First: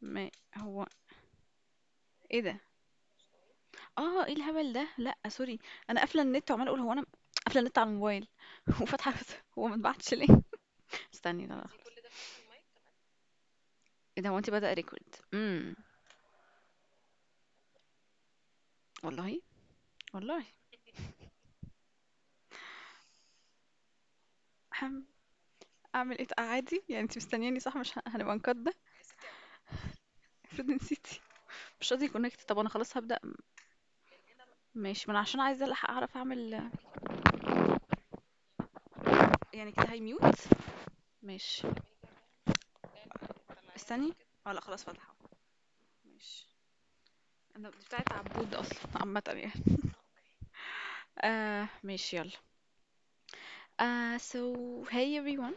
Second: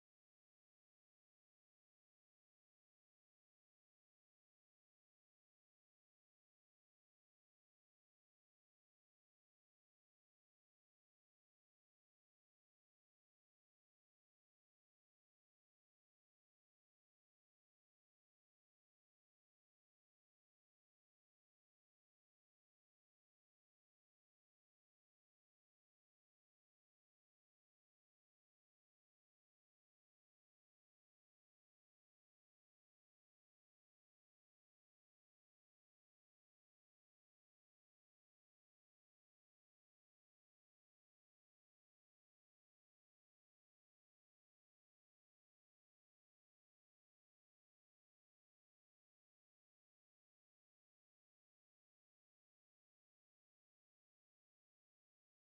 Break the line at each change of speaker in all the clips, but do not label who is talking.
ما هو إيه ده؟ آه، إيه الهبل ده؟ لأ سوري، أنا قافلة النت وعمّالة أقول هو أنا قافلة النت على الموبايل وفاتحة الواتس هو ما اتبعتش ليه؟ استني لا، لا خلاص إيه ده هو أنتِ بدأ record إمم، والله! والله! هاعم أعمل إيه ط عادي؟ يعني أنتِ مستنياني صح مش ه هنبقى نقدّ؟ ده؟ افرض نسيتِ مش راضي يconnect طب أنا خلاص هابدأ ماشي ما أنا عشان عايزة ألحق أعرف أعمل يعني كده هيmute ماشي استني آه لأ خلاص فاتحة ماشي أنا دي بتاعة عبود أصلًا عامةً يعني ماشي يلا. So hey everyone,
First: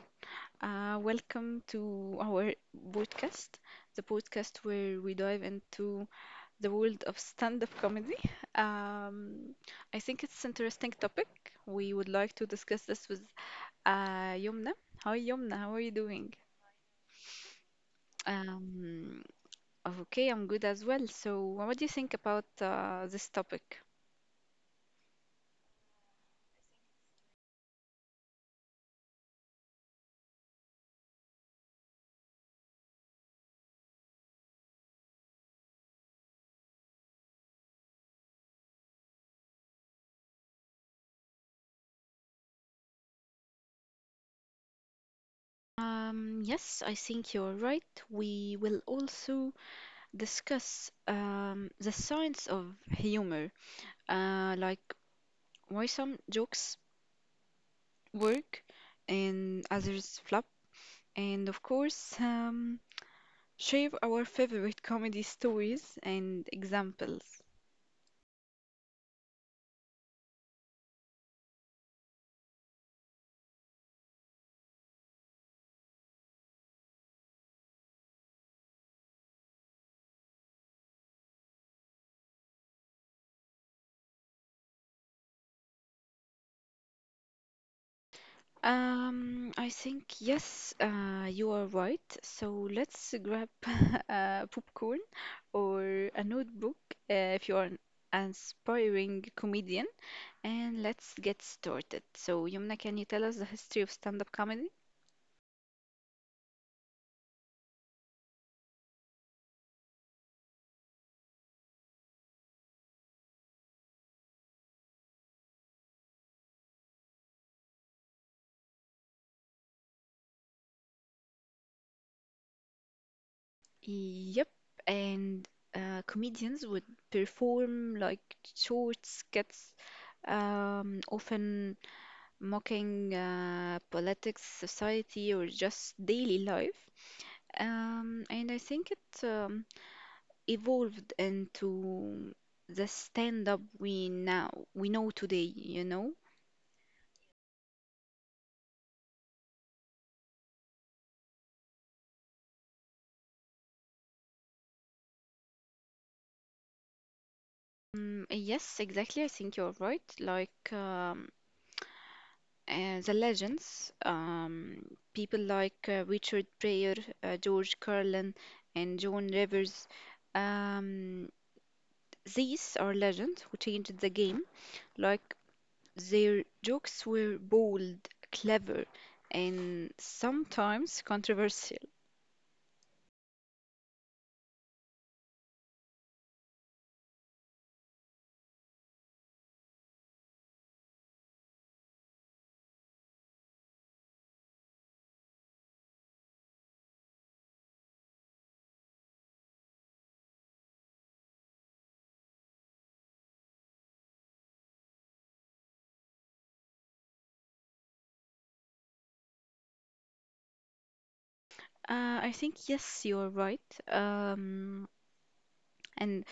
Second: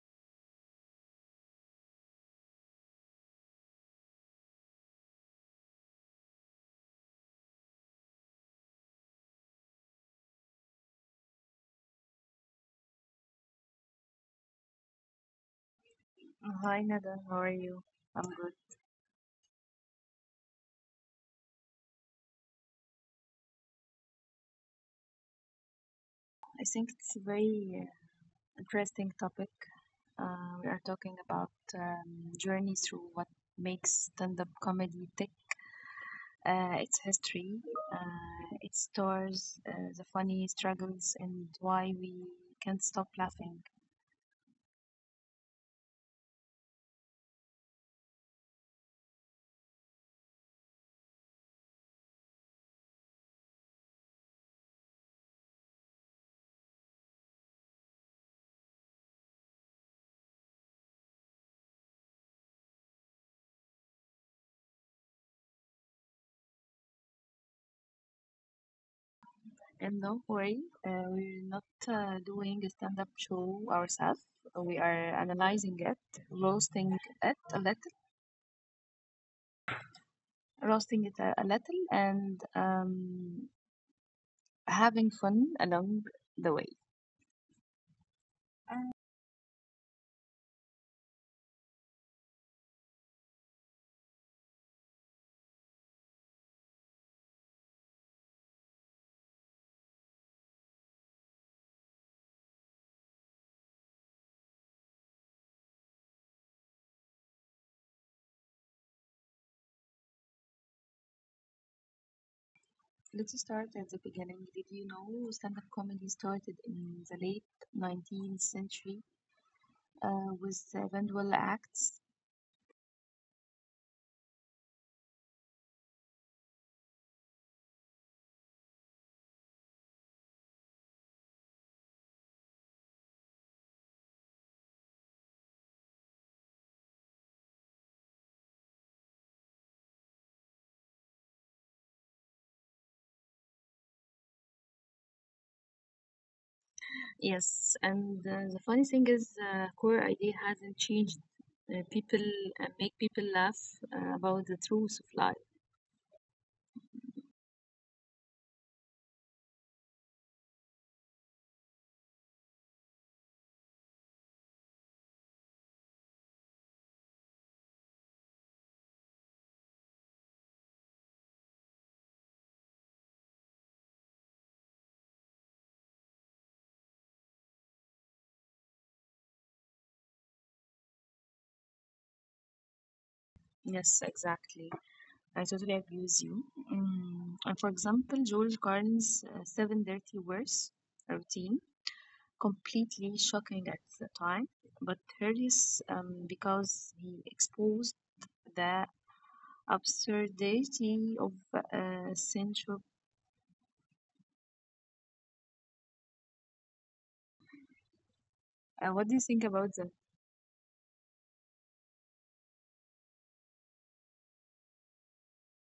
welcome to our podcast, the podcast where we dive into the world of stand-up comedy. Um, I think it's interesting topic. We would like to discuss this with Yumna. Hi Yomna. How are you doing?
Hi Nada, how are you? I'm good.
Um, okay, I'm good as well. So what do you think about this topic?
I think it's a very interesting topic. We are talking about journey through what makes stand-up comedy tick. Its history, its stores the funny struggles, and why we can't stop laughing.
Yes, I think you're right. We will also discuss the science of humor, like why some jokes work and others flop, and of course, share our favorite comedy stories and examples.
And don't worry, we're not doing a stand-up show ourselves. We are analyzing it, roasting it a little, roasting it a little, and Having fun along the way.
I think yes, you are right. So let's grab popcorn or a notebook if you are an aspiring comedian. And let's get started. So, Yumna, can you tell us the history of stand-up comedy?
Let's start at the beginning. Did you know stand-up comedy started in the late 19th century with vaudeville acts?
Yep. And comedians would perform like short skits, often mocking politics, society, or just daily life. And I think it evolved into the stand-up we now we know today, you know?
Yes, and the funny thing is, core idea hasn't changed. People make people laugh about the truth of life.
Mm, yes, exactly. I think you're right. Like, the legends, people like Richard Pryor, George Carlin, and John Rivers, um, these are legends who changed the game. Like their jokes were bold, clever, and sometimes controversial.
Yes, exactly. I totally agree with you. Mm, and for example, George Carlin's Seven Dirty Words routine, completely shocking at the time, but hilarious because he exposed the absurdity of censure. What do you think about that?
I think yes, you are right. And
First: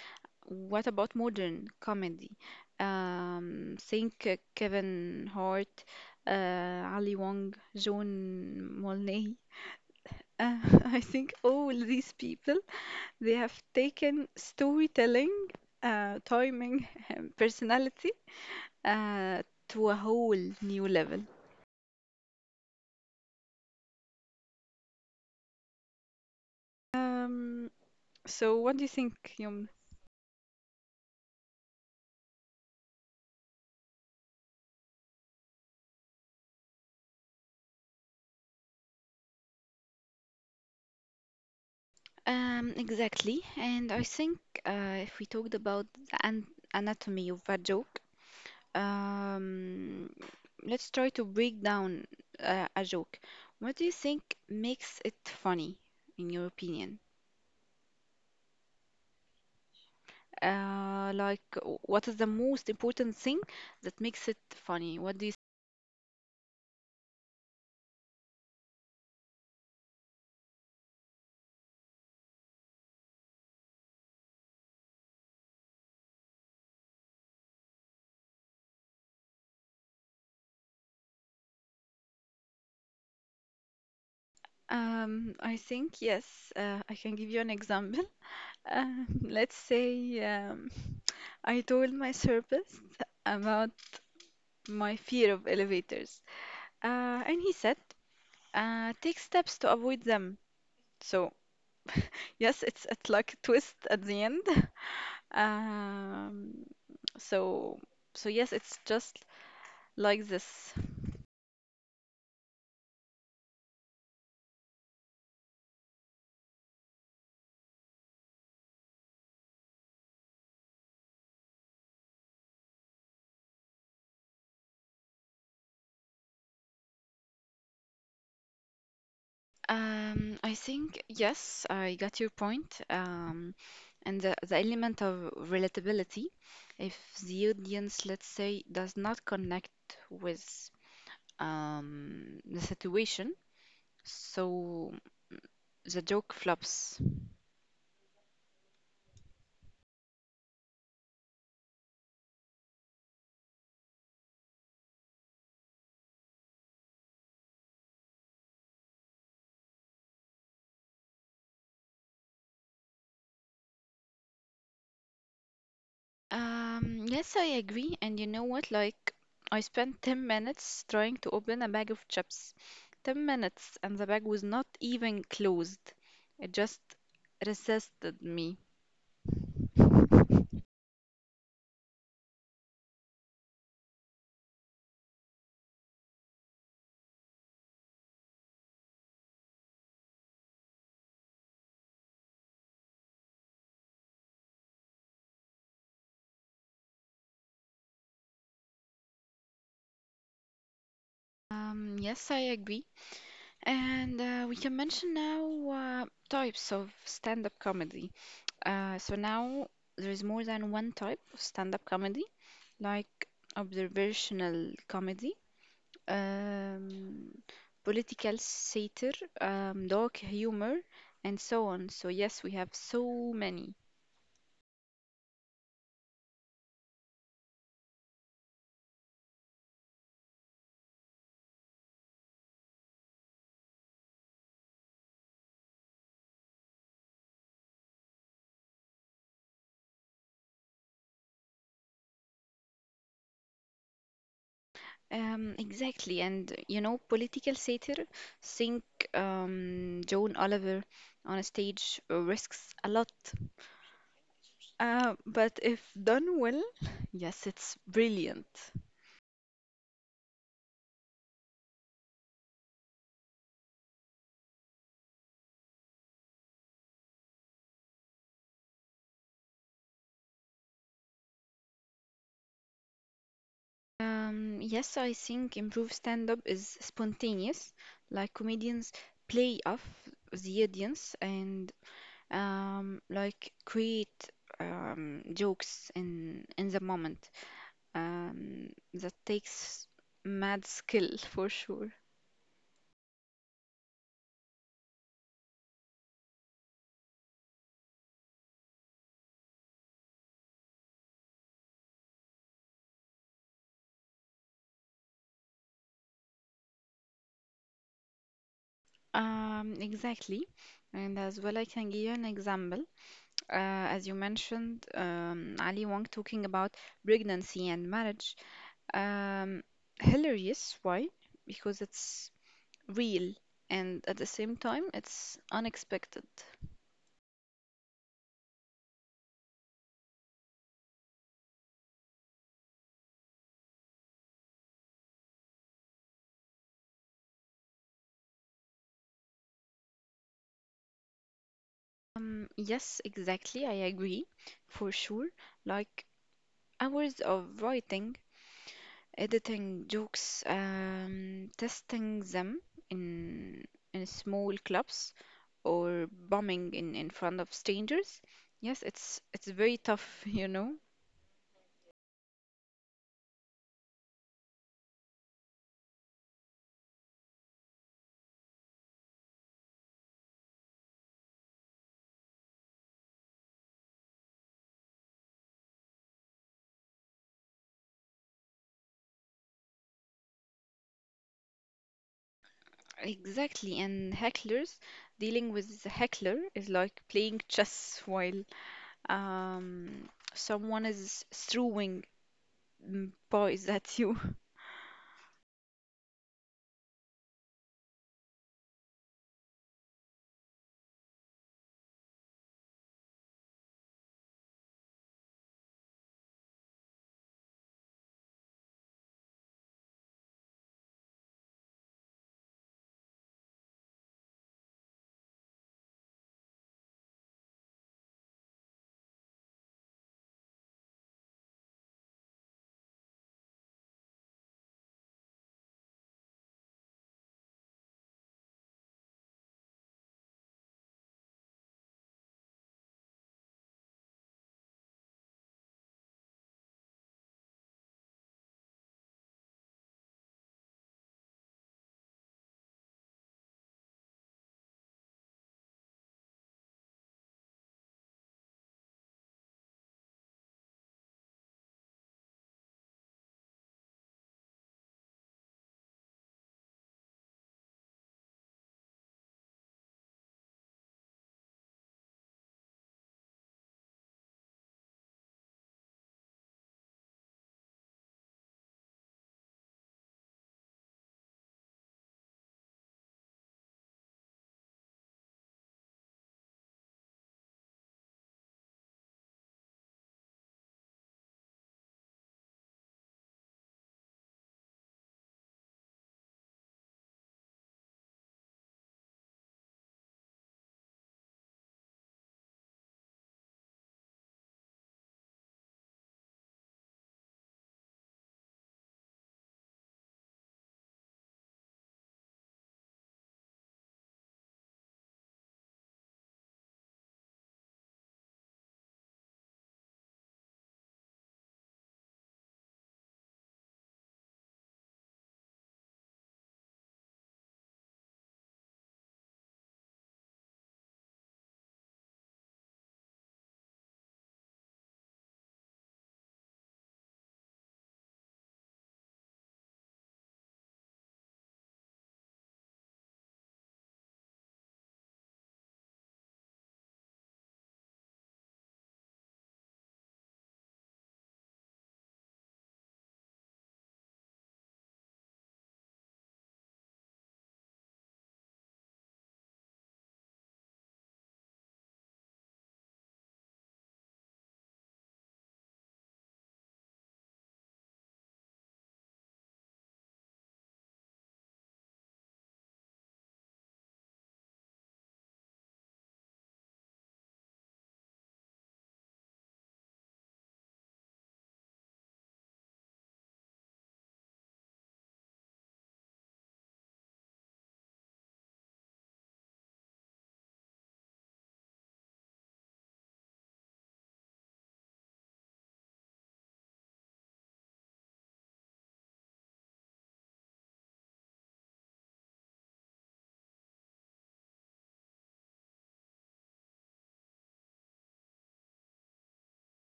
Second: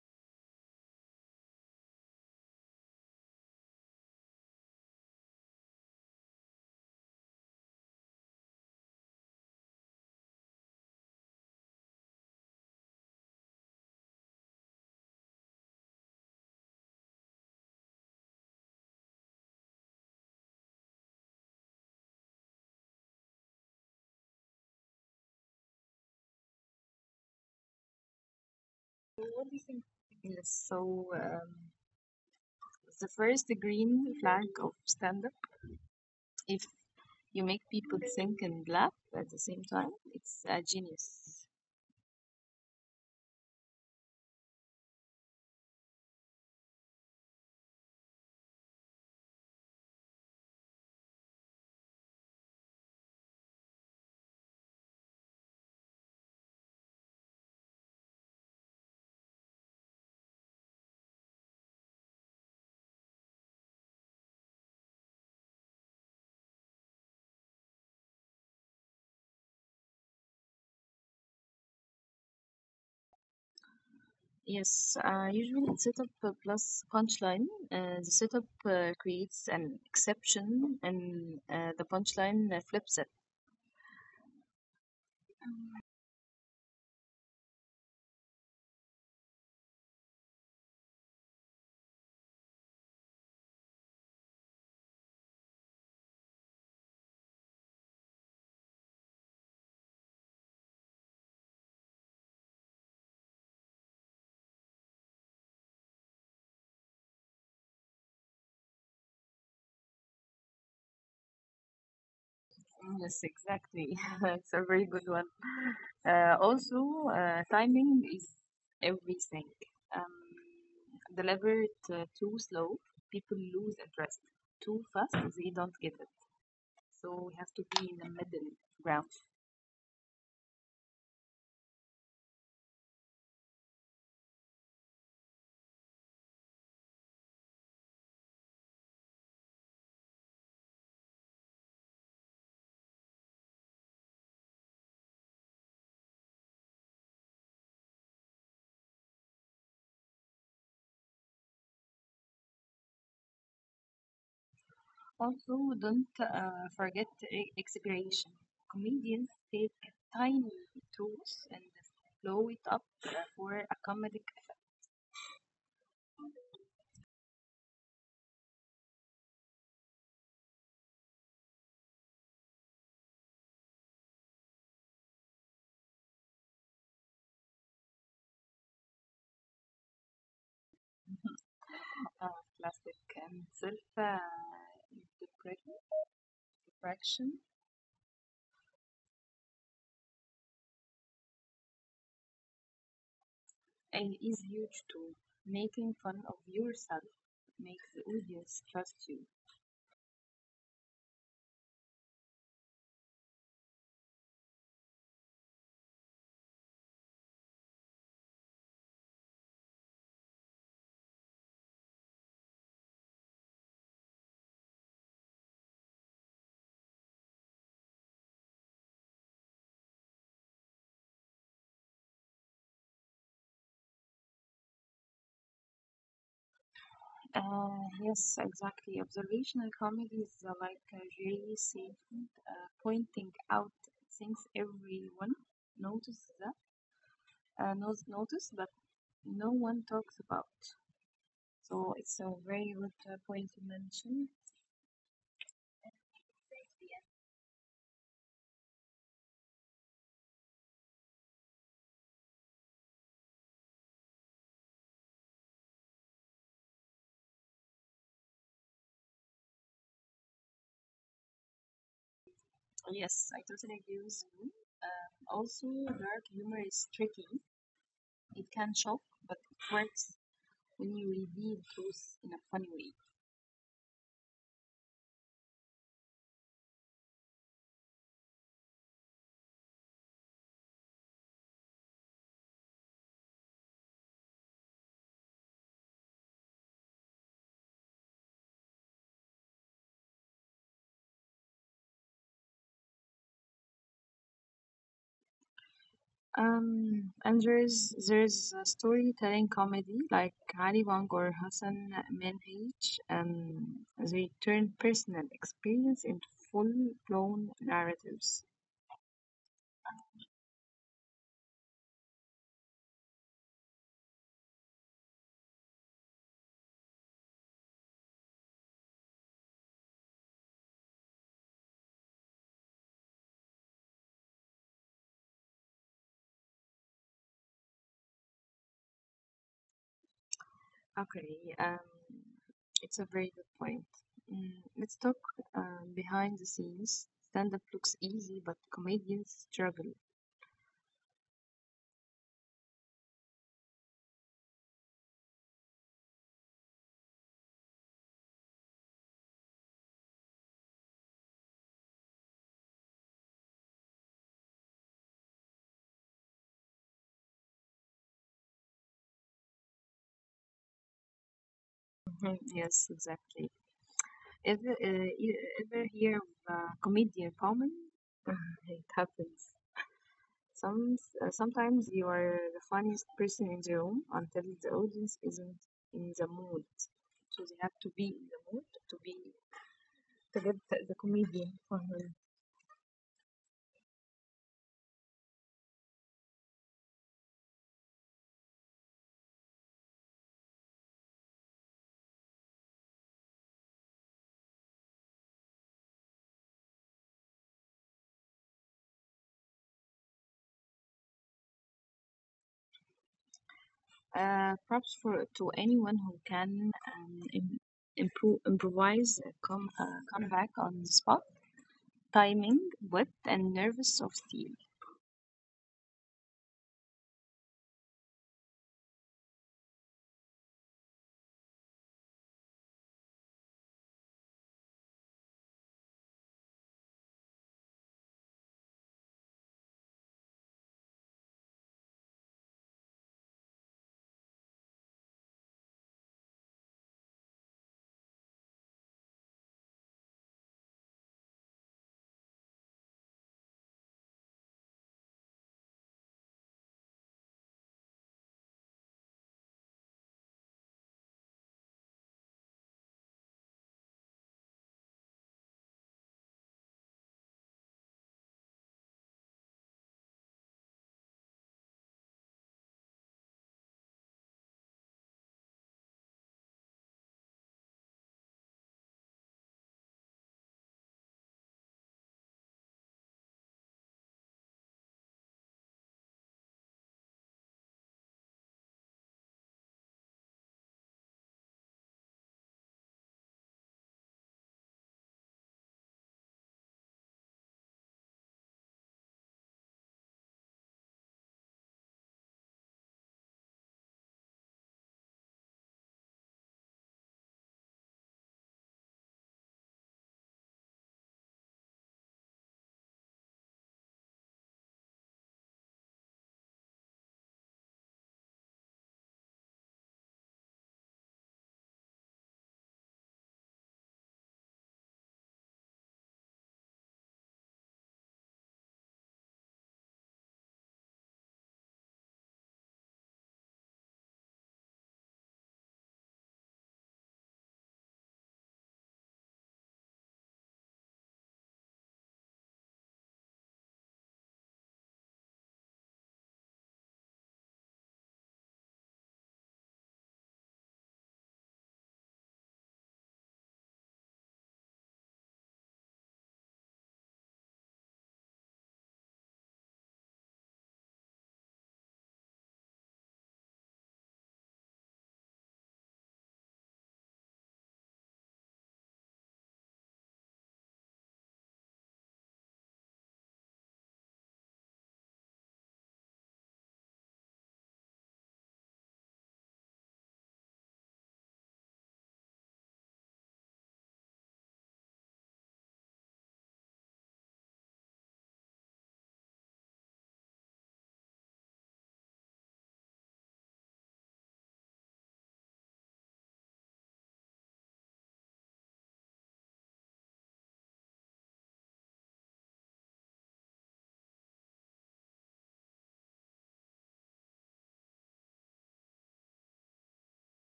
what about modern comedy? Think Kevin Hart, uh, Ali Wong, John Mullaney. Uh, I think all these people they have taken storytelling, timing, and personality uh, to a whole new level. Um, so what do you
What do you think?
think, Yum?
Yes, so the first green flag of stand-up, if you make people think and laugh at the same time, it's a genius.
Exactly. And I think if we talked about the an anatomy of a joke. Um, let's try to break down a joke. What do you think makes it funny, in your opinion? Like, what is the most important thing that makes it funny? What do you—
Yes, usually in setup plus punchline, the setup creates an exception and the punchline flips it.
I think yes, I can give you an example. Let's say I told my therapist about my fear of elevators, and he said, take steps to avoid them. So yes, it's like a twist at the end. Um, so so yes, it's just like this.
Yes, exactly. It's a very good one. Also, timing is everything. Deliver it too slow, people lose interest. Too fast, they don't get it. So we have to be in the middle ground.
I think yes, I got your point. And the element of relatability, if the audience, let's say, does not connect with the situation, so the joke flops.
Also, don't forget expiration. Comedians take tiny truths and blow it up for a comedic effect.
Yes, I agree. And you know what? Like, I spent 10 minutes trying to open a bag of chips. 10 minutes, and the bag was not even closed. It just resisted me.
Uh, Plastic and self interaction is huge too. Making fun of yourself makes the audience trust you.
Yes, I agree. And we can mention now types of stand-up comedy. So now there is more than one type of stand-up comedy, like observational comedy, um, political satire, dark humor, and so on. So, yes, we have so many.
Uh, yes, exactly. Observational comedy is like Jerry Seinfeld pointing out things everyone notices knows notice, but no one talks about. So it's a very good point you mentioned.
Exactly. And, you know, political satire, think Joan Oliver on a stage risks a lot. But if done well, yes, it's brilliant.
Yeah. Yes, I totally agree with you. Also, dark humor is tricky. It can shock, but it works when you reveal truth in a funny way.
Yes, I think improved stand-up is spontaneous, like comedians play off the audience and like create jokes in the moment. Um, that takes mad skill for sure.
And there's a storytelling comedy like Ali Wong or Hassan Minhaj. They turn personal experience into full-blown narratives.
Exactly. And as well, I can give you an example. As you mentioned, Ali Wong talking about pregnancy and marriage. Um, Hilarious. Why? Because it's real and at the same time, it's unexpected.
Okay, it's a very good point. Mm, let's talk behind the scenes. Stand up looks easy, but comedians struggle.
Yes, exactly. I agree for sure. Like hours of writing, editing jokes, testing them in in small clubs or bombing in front of strangers. Yes, it's very tough, you know.
Mhm. Yes, exactly. Ever hear of a comedian comment? It happens. Sometimes you are the funniest person in the room until the audience isn't in the mood. So they have to be in the mood to be to get the comedian for her.
Exactly, and hecklers, dealing with the heckler is like playing chess while um, someone is throwing pies at you.
Props for to anyone who can improvise, a come back on the spot, timing, wit, and nervous of steel.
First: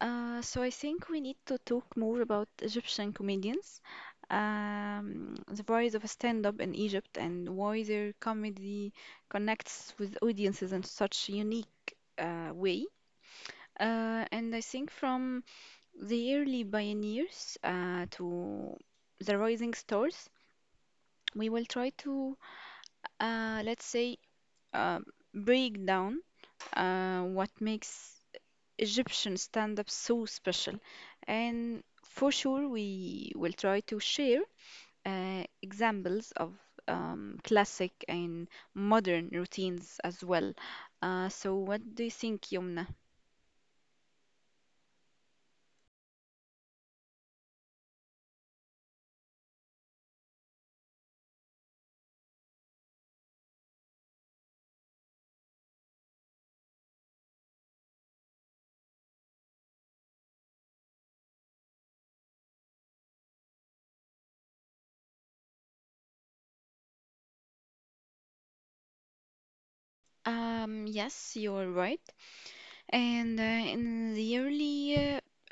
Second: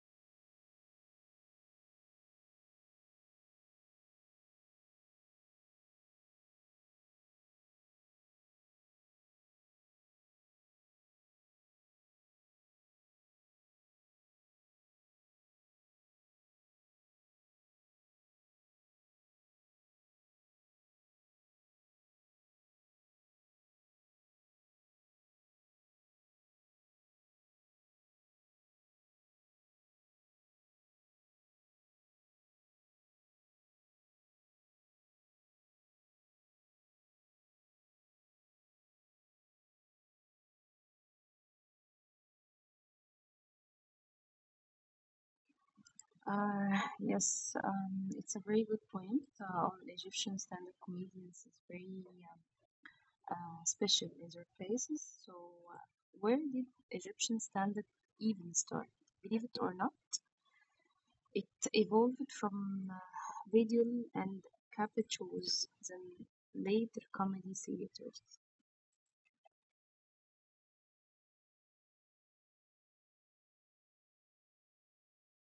So I think we need to talk more about Egyptian comedians, the rise of stand-up in Egypt, and why their comedy connects with audiences in such a unique way. And I think from the early pioneers to the rising stars, we will try to, let's say, uh, break down what makes Egyptian stand-up so special. And for sure, we will try to share examples of classic and modern routines as well. Uh, so,
Yes, it's a very good point. On Egyptian stand-up comedians is very uh, special in their places. So, uh, where did Egyptian stand-up even start? Believe it or not. It evolved from vaudeville and cabaret shows, then later comedy theaters.
yes, you're right. And in the early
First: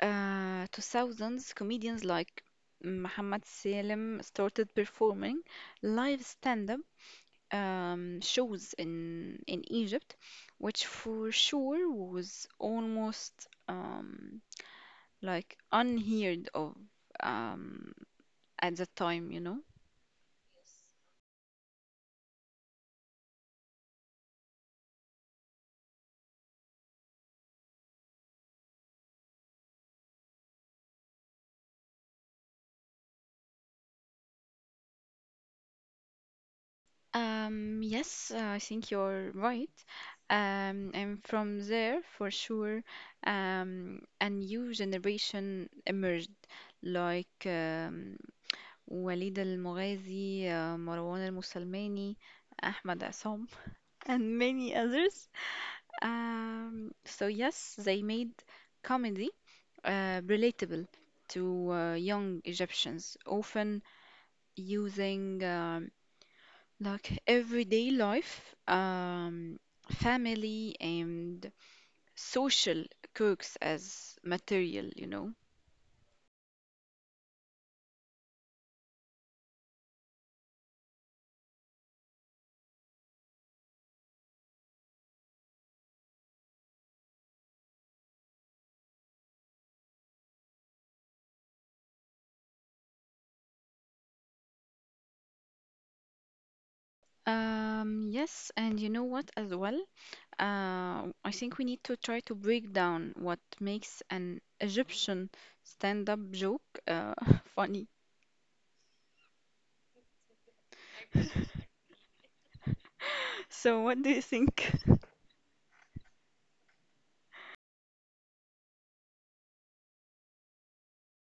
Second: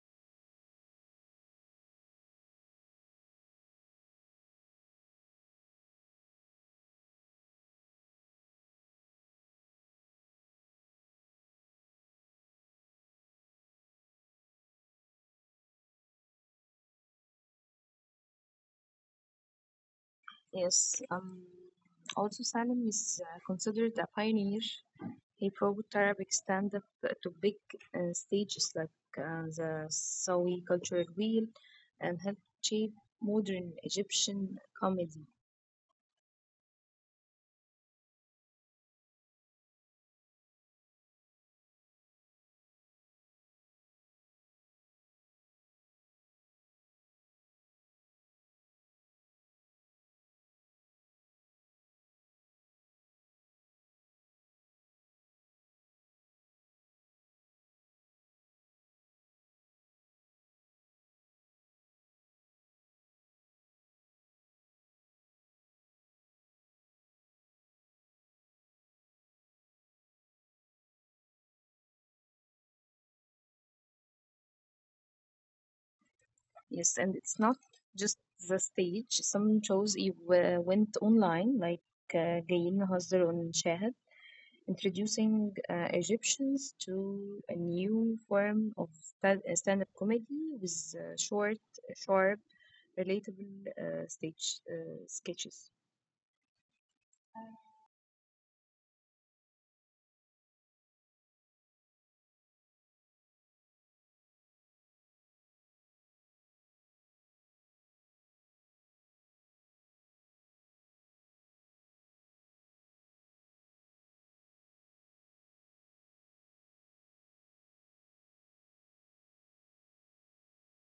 2000s, comedians like Muhammad Salem started performing live stand-up shows in Egypt, which for sure was almost like unheard of um, at that time, you know.
Yes, also Salim is considered a pioneer. He brought Arabic stand-up to big stages like the Sawi Cultural Wheel and helped shape modern Egyptian comedy.
Yes, I think you're right. And from there, for sure, a new generation emerged, like Walid al-Mughazzi, Marwan al Mussalmani, Ahmad Assam, and many others. So yes, they made comedy relatable to young Egyptians, often using like everyday life, family, and social quirks as material, you know.
Yes, and it's not just the stage. Some shows you went online, like جايين نهزر on introducing Egyptians to a new form of stand-up comedy with short, sharp, relatable stage sketches.
Yes, and you know what as well? I think we need to try to break down what makes an Egyptian stand-up joke funny. So, what do you think?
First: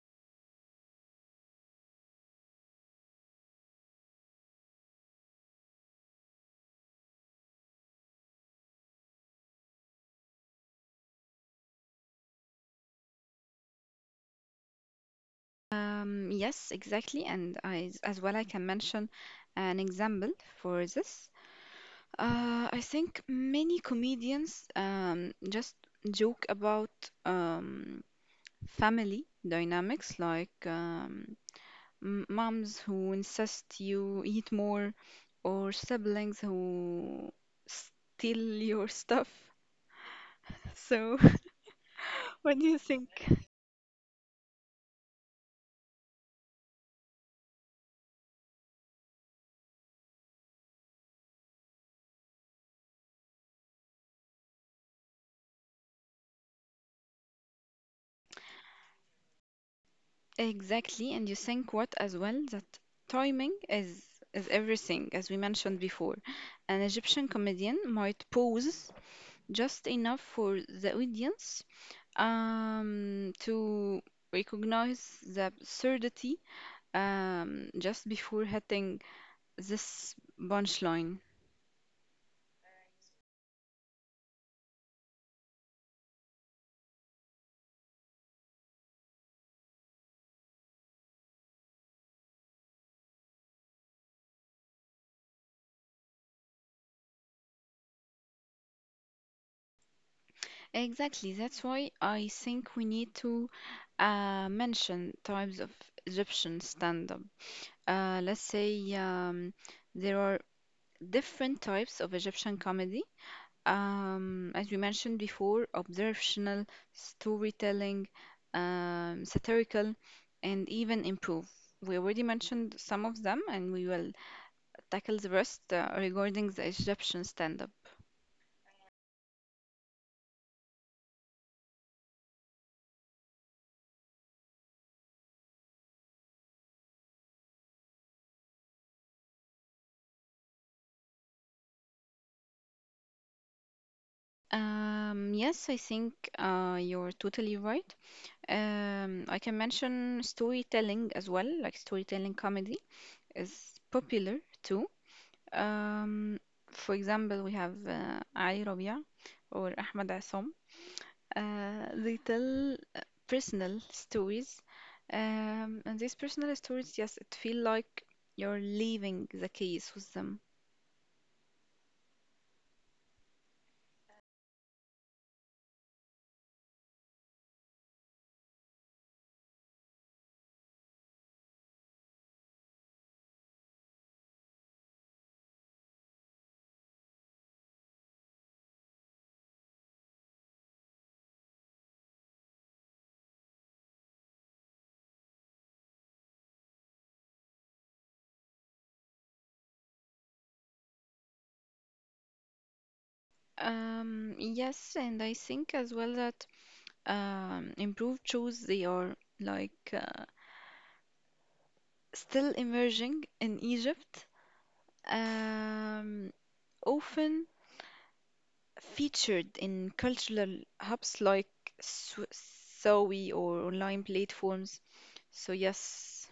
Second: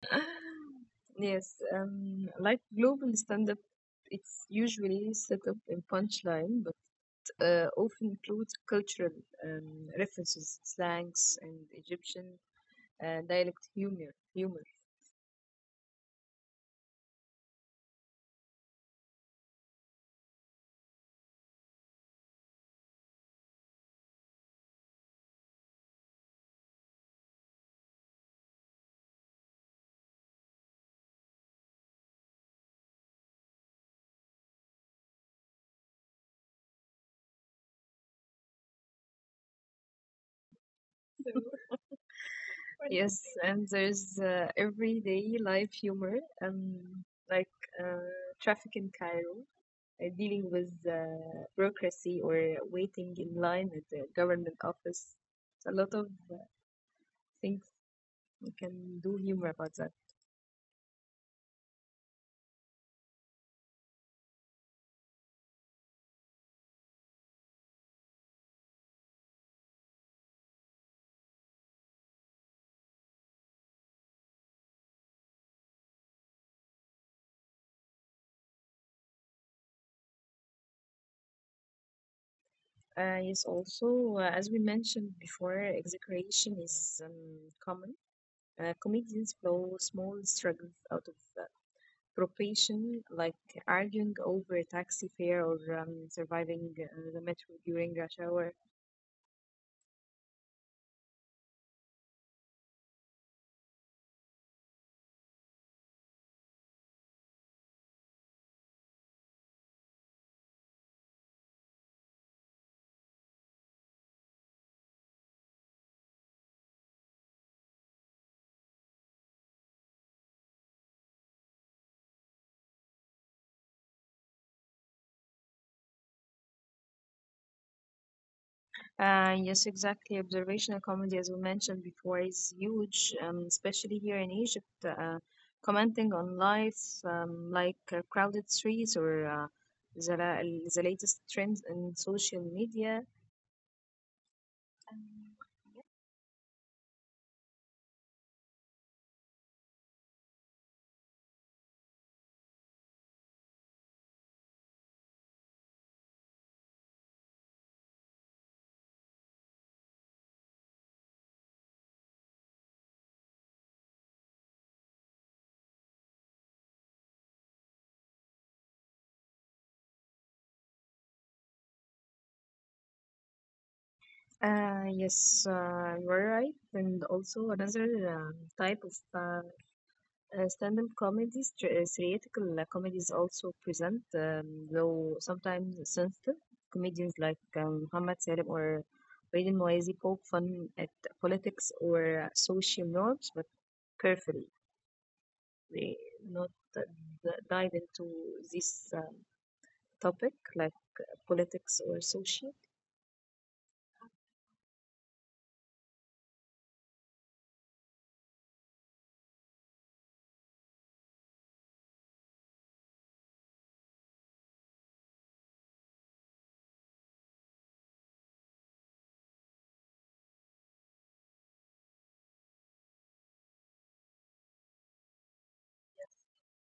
Yes, like global stand-up, it's usually set up in punchline, but often includes cultural references, slangs, and Egyptian dialect humor. Humor.
Yes, exactly. And I, as well, I can mention an example for this. I think many comedians just joke about um, family dynamics, like moms who insist you eat more, or siblings who steal your stuff. So, what do you
Yes,
think?
and there's everyday life humor, um, like uh, traffic in Cairo, dealing with bureaucracy or waiting in line at the government office. It's a lot of things you can do humor about that.
Exactly, and you think what as well that timing is everything, as we mentioned before. An Egyptian comedian might pose just enough for the audience to recognize the absurdity just before hitting this punchline.
Yes, also, as we mentioned before, exaggeration is common. Comedians blow small struggles out of profession, like arguing over taxi fare or surviving the metro during rush hour.
Exactly, that's why I think we need to mention types of Egyptian stand-up. Let's say there are different types of Egyptian comedy. As we mentioned before, observational, storytelling, satirical, and even improv. We already mentioned some of them, and we will tackle the rest regarding the Egyptian stand-up.
Yes, exactly. Observational comedy, as we mentioned before, is huge, especially here in Egypt. Commenting on life, like crowded streets or the, la- the latest trends in social media. Um,
Yes, I think you're totally right. I can mention storytelling as well, like storytelling comedy is popular too. Um, for example, we have Ali Rabia or Ahmed Assam. They tell personal stories, and these personal stories, yes, it feel like you're leaving the case with them.
yes, you are right. And also another type of stand-up comedies, theatrical comedies also present, though sometimes sensitive, comedians like Muhammad Salim or Raiden Moazi poke fun at politics or social norms, but carefully. They not uh, dive into this topic like politics or social.
Yes, and I think as well that improved shows they are like still emerging in Egypt. Um, Often featured in cultural hubs like Sw- Sawi or online platforms. So yes,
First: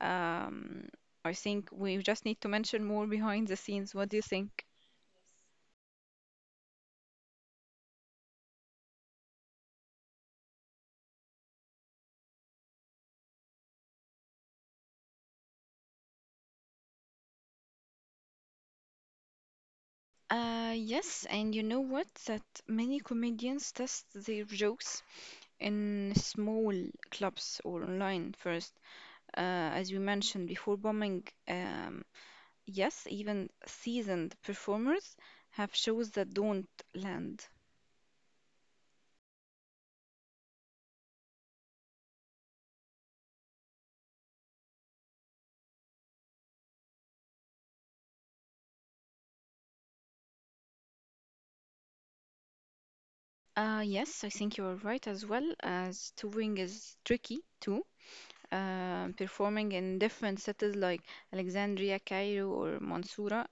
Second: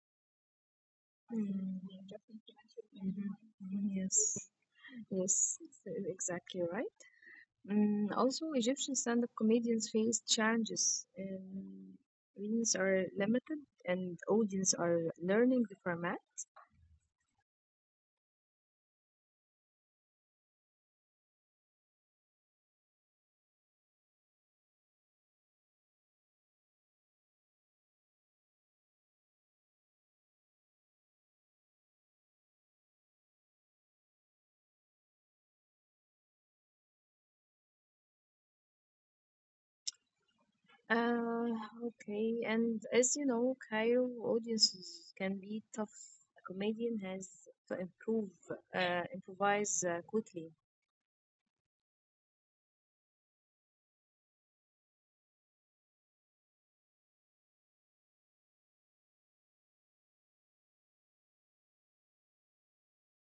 um, I think
Mhm.
we just need to mention more
Mhm.
behind the scenes. What do
Yes,
you think?
yes, exactly right. Mm, also, Egyptian stand-up comedians face challenges. Reels are limited, and audience are learning the format.
Yes, and you know what? That many comedians test their jokes in small clubs or online first, uh, as we mentioned before bombing. Um, yes, even seasoned performers have shows that don't land.
Uh, okay, and as you know, Cairo audiences can be tough. A comedian has to improvise quickly.
Yes, I think you are right as well, as touring is tricky too. Performing in different cities like Alexandria, Cairo, or Mansoura,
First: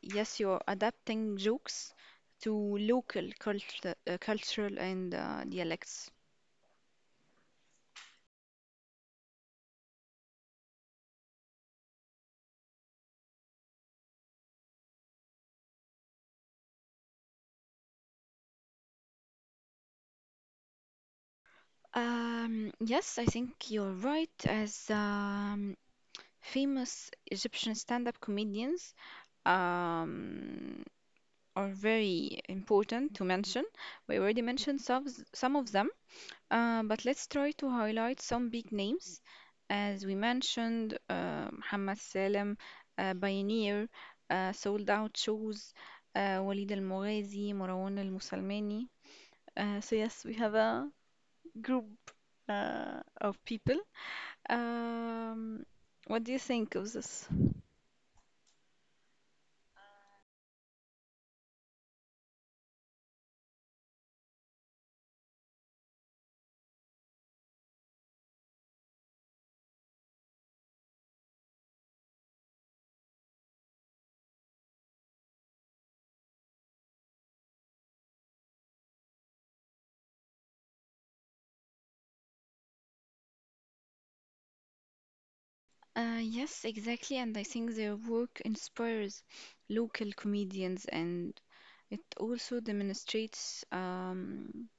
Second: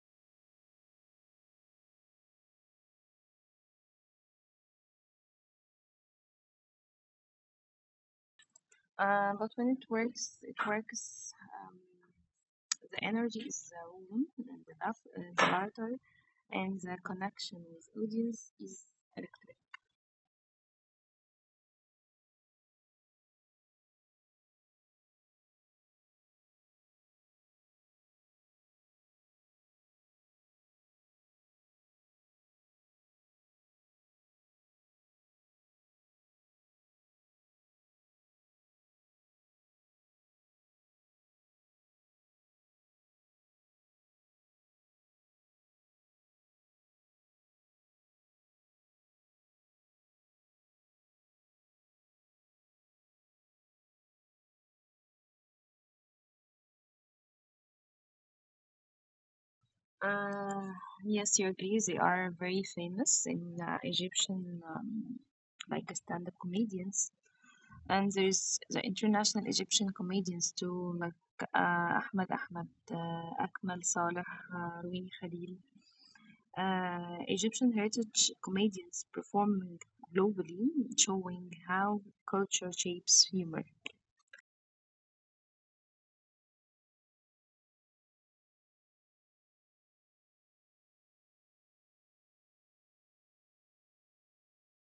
yes, you're adapting jokes to local cultural and dialects.
But when it works, it works. The energy is warm, and the laughter, and the connection with audience is electric.
Yes, I think you're right, as famous Egyptian stand-up comedians um, are very important to mention. We already mentioned some of them. But let's try to highlight some big names. As we mentioned, Mohammed Salem, Pioneer, sold out shows, Walid Al-Mughazzi, Marwan al musalmani. So yes, we have a group of people. Um, what do you think of this?
Uh, yes, you agree. They are very famous in Egyptian, like stand-up comedians, and there's the international Egyptian comedians too, like Ahmed Ahmed, Akmal Saleh, Rouini Khalil. Egyptian heritage comedians performing globally, showing how culture shapes humor.
Yes, exactly, and I think their work inspires local comedians and it also demonstrates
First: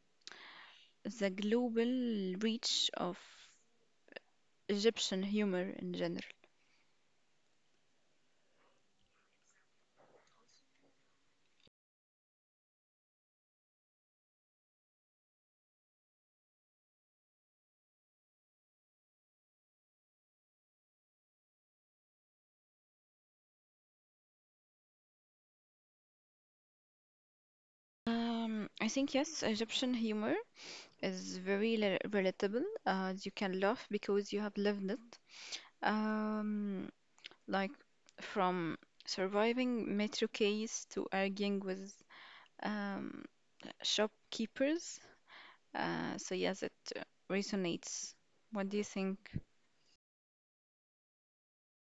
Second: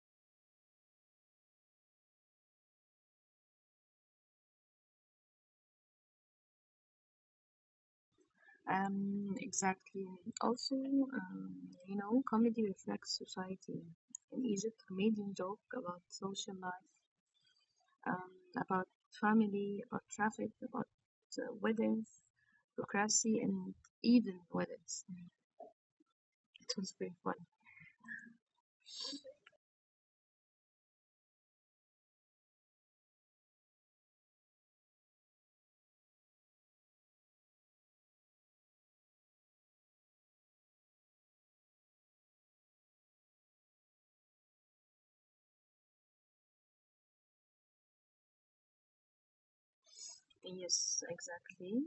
the global reach of Egyptian humor in general.
Exactly. Also, you know, comedy reflects society. In Egypt, comedians joke about social life, um, about family, about traffic, about weddings, bureaucracy, and even weddings. It was very funny.
I think yes, Egyptian humor is very relatable. You can laugh because you have lived it. Um, like from surviving metro case to arguing with um, shopkeepers. So yes, it resonates. What do you think?
Yes, exactly.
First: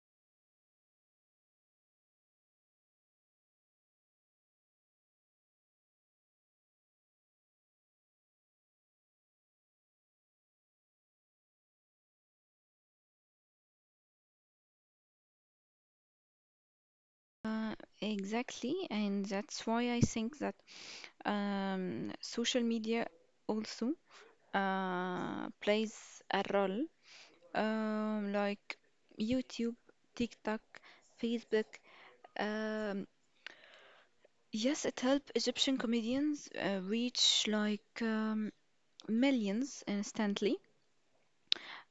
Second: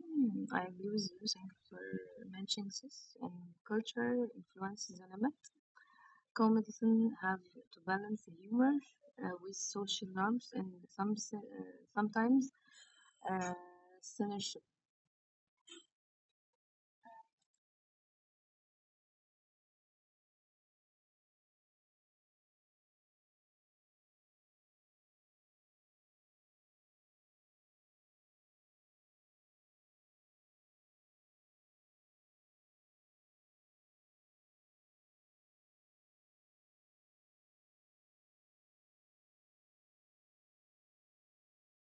I agree with you. Thank you for mentioning this. And culture influences cinema. Comedies have to balance humor with social norms and sometimes uh, censorship.
Uh, exactly, and that's why I think that social media also plays a role, like YouTube, TikTok, Facebook. Um, yes, it helped Egyptian comedians reach like millions instantly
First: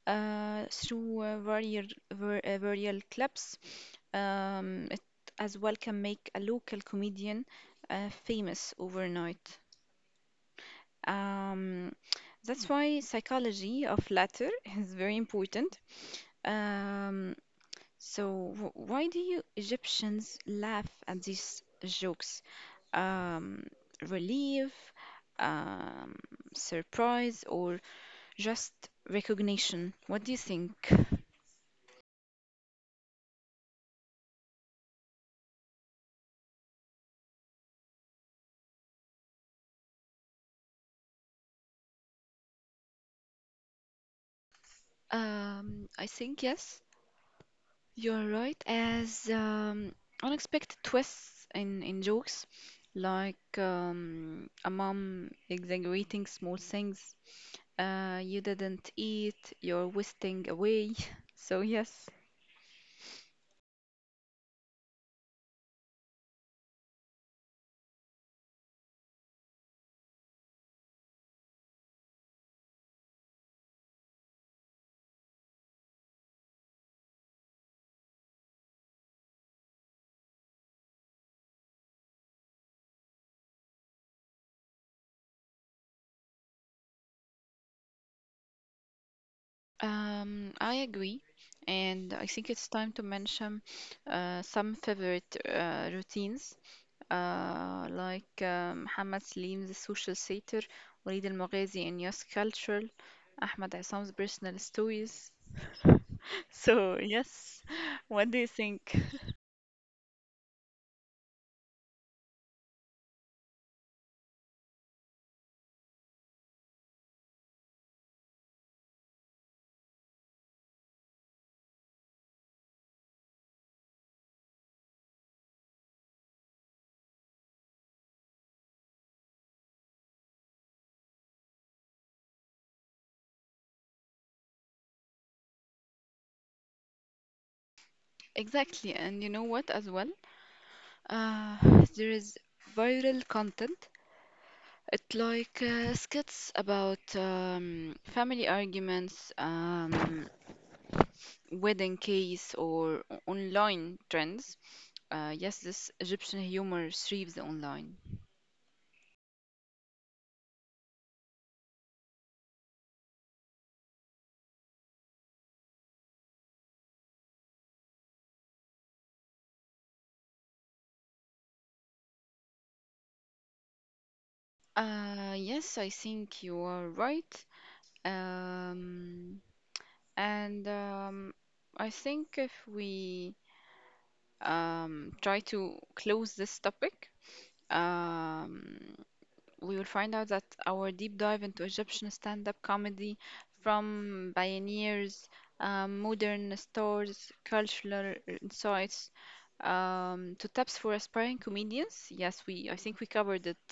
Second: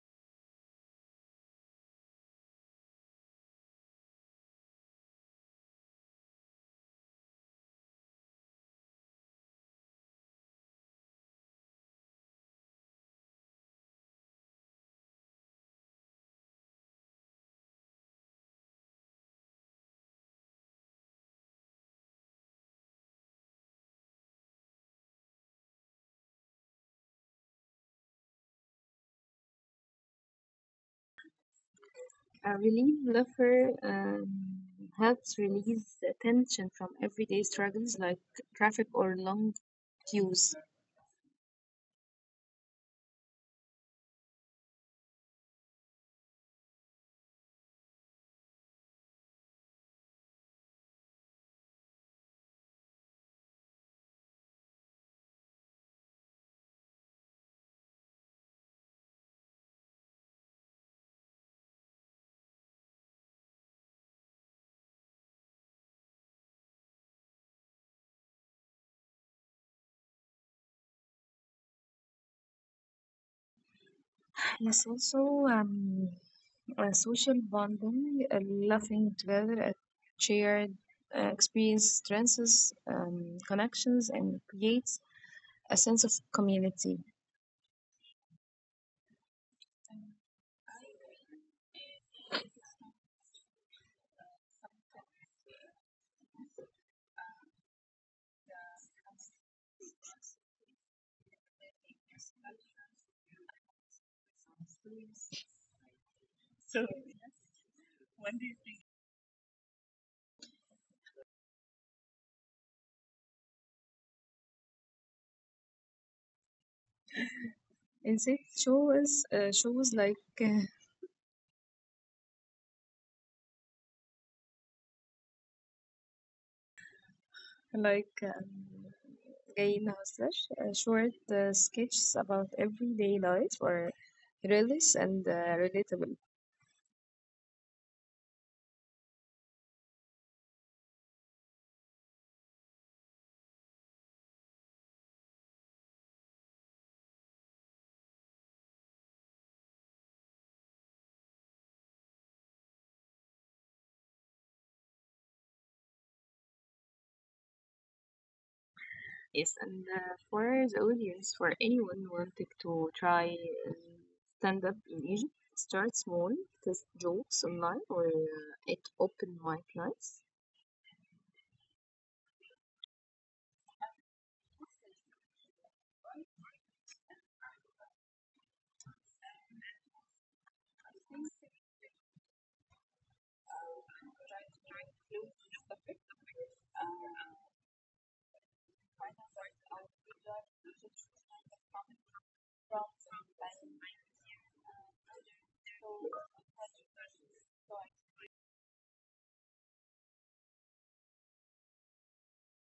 through viral clips. It as well can make a local comedian famous overnight. Um, that's why psychology of latter is very important. Um, so why do you Egyptians laugh at these jokes? Um, Relief, um, surprise, or just recognition? What do you think?
A relief laugher helps release tension from everyday struggles like traffic or long queues.
I think yes. You're right, as unexpected twists in jokes, like a mom exaggerating small things, you didn't eat, you're wasting away. So, yes,
Yes, also social bonding, laughing together at shared experience strengthens connections and creates a sense of community.
I agree. And I think it's time to mention some favorite routines, like Hamad Salim's social theater, Walid Al Maghazi in Youth Culture, Ahmed Issam's personal stories. So, yes,
So,
what do you think?
when do you think? Insect show is shows like like um, جاي نهزر short sketches about everyday life or religious and relatable.
Exactly, and you know what as well? Uh, there is viral content. It like skits about family arguments, wedding case, or online trends. Yes, this Egyptian humor thrives online.
Yes, and for the audience, for anyone wanting to try stand up in Egypt, start small, test jokes online or at open mic nights.
Yes, I think you are right. Um, and I think if we try to close this topic. Um, we will find out that our deep dive into Egyptian stand-up comedy from pioneers, modern stars, cultural insights, to tips for aspiring comedians. Yes, we I think we covered it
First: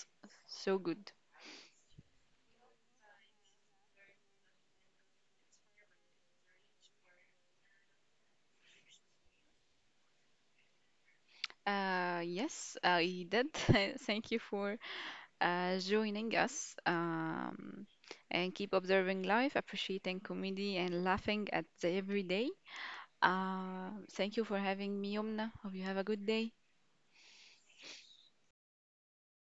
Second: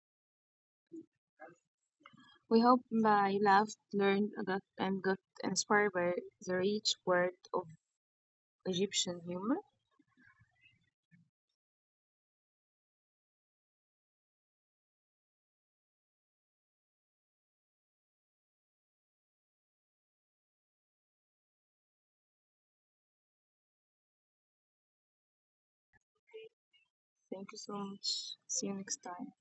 so good.
We hope by laughed, learned, got, and got inspired by the rich world of Egyptian humor.
Yes, I did. Thank you for joining us and keep observing life, appreciating comedy, and laughing at the everyday. Thank you for having me, Yomna. Hope you have a good day.
Thank you so much. See you next time.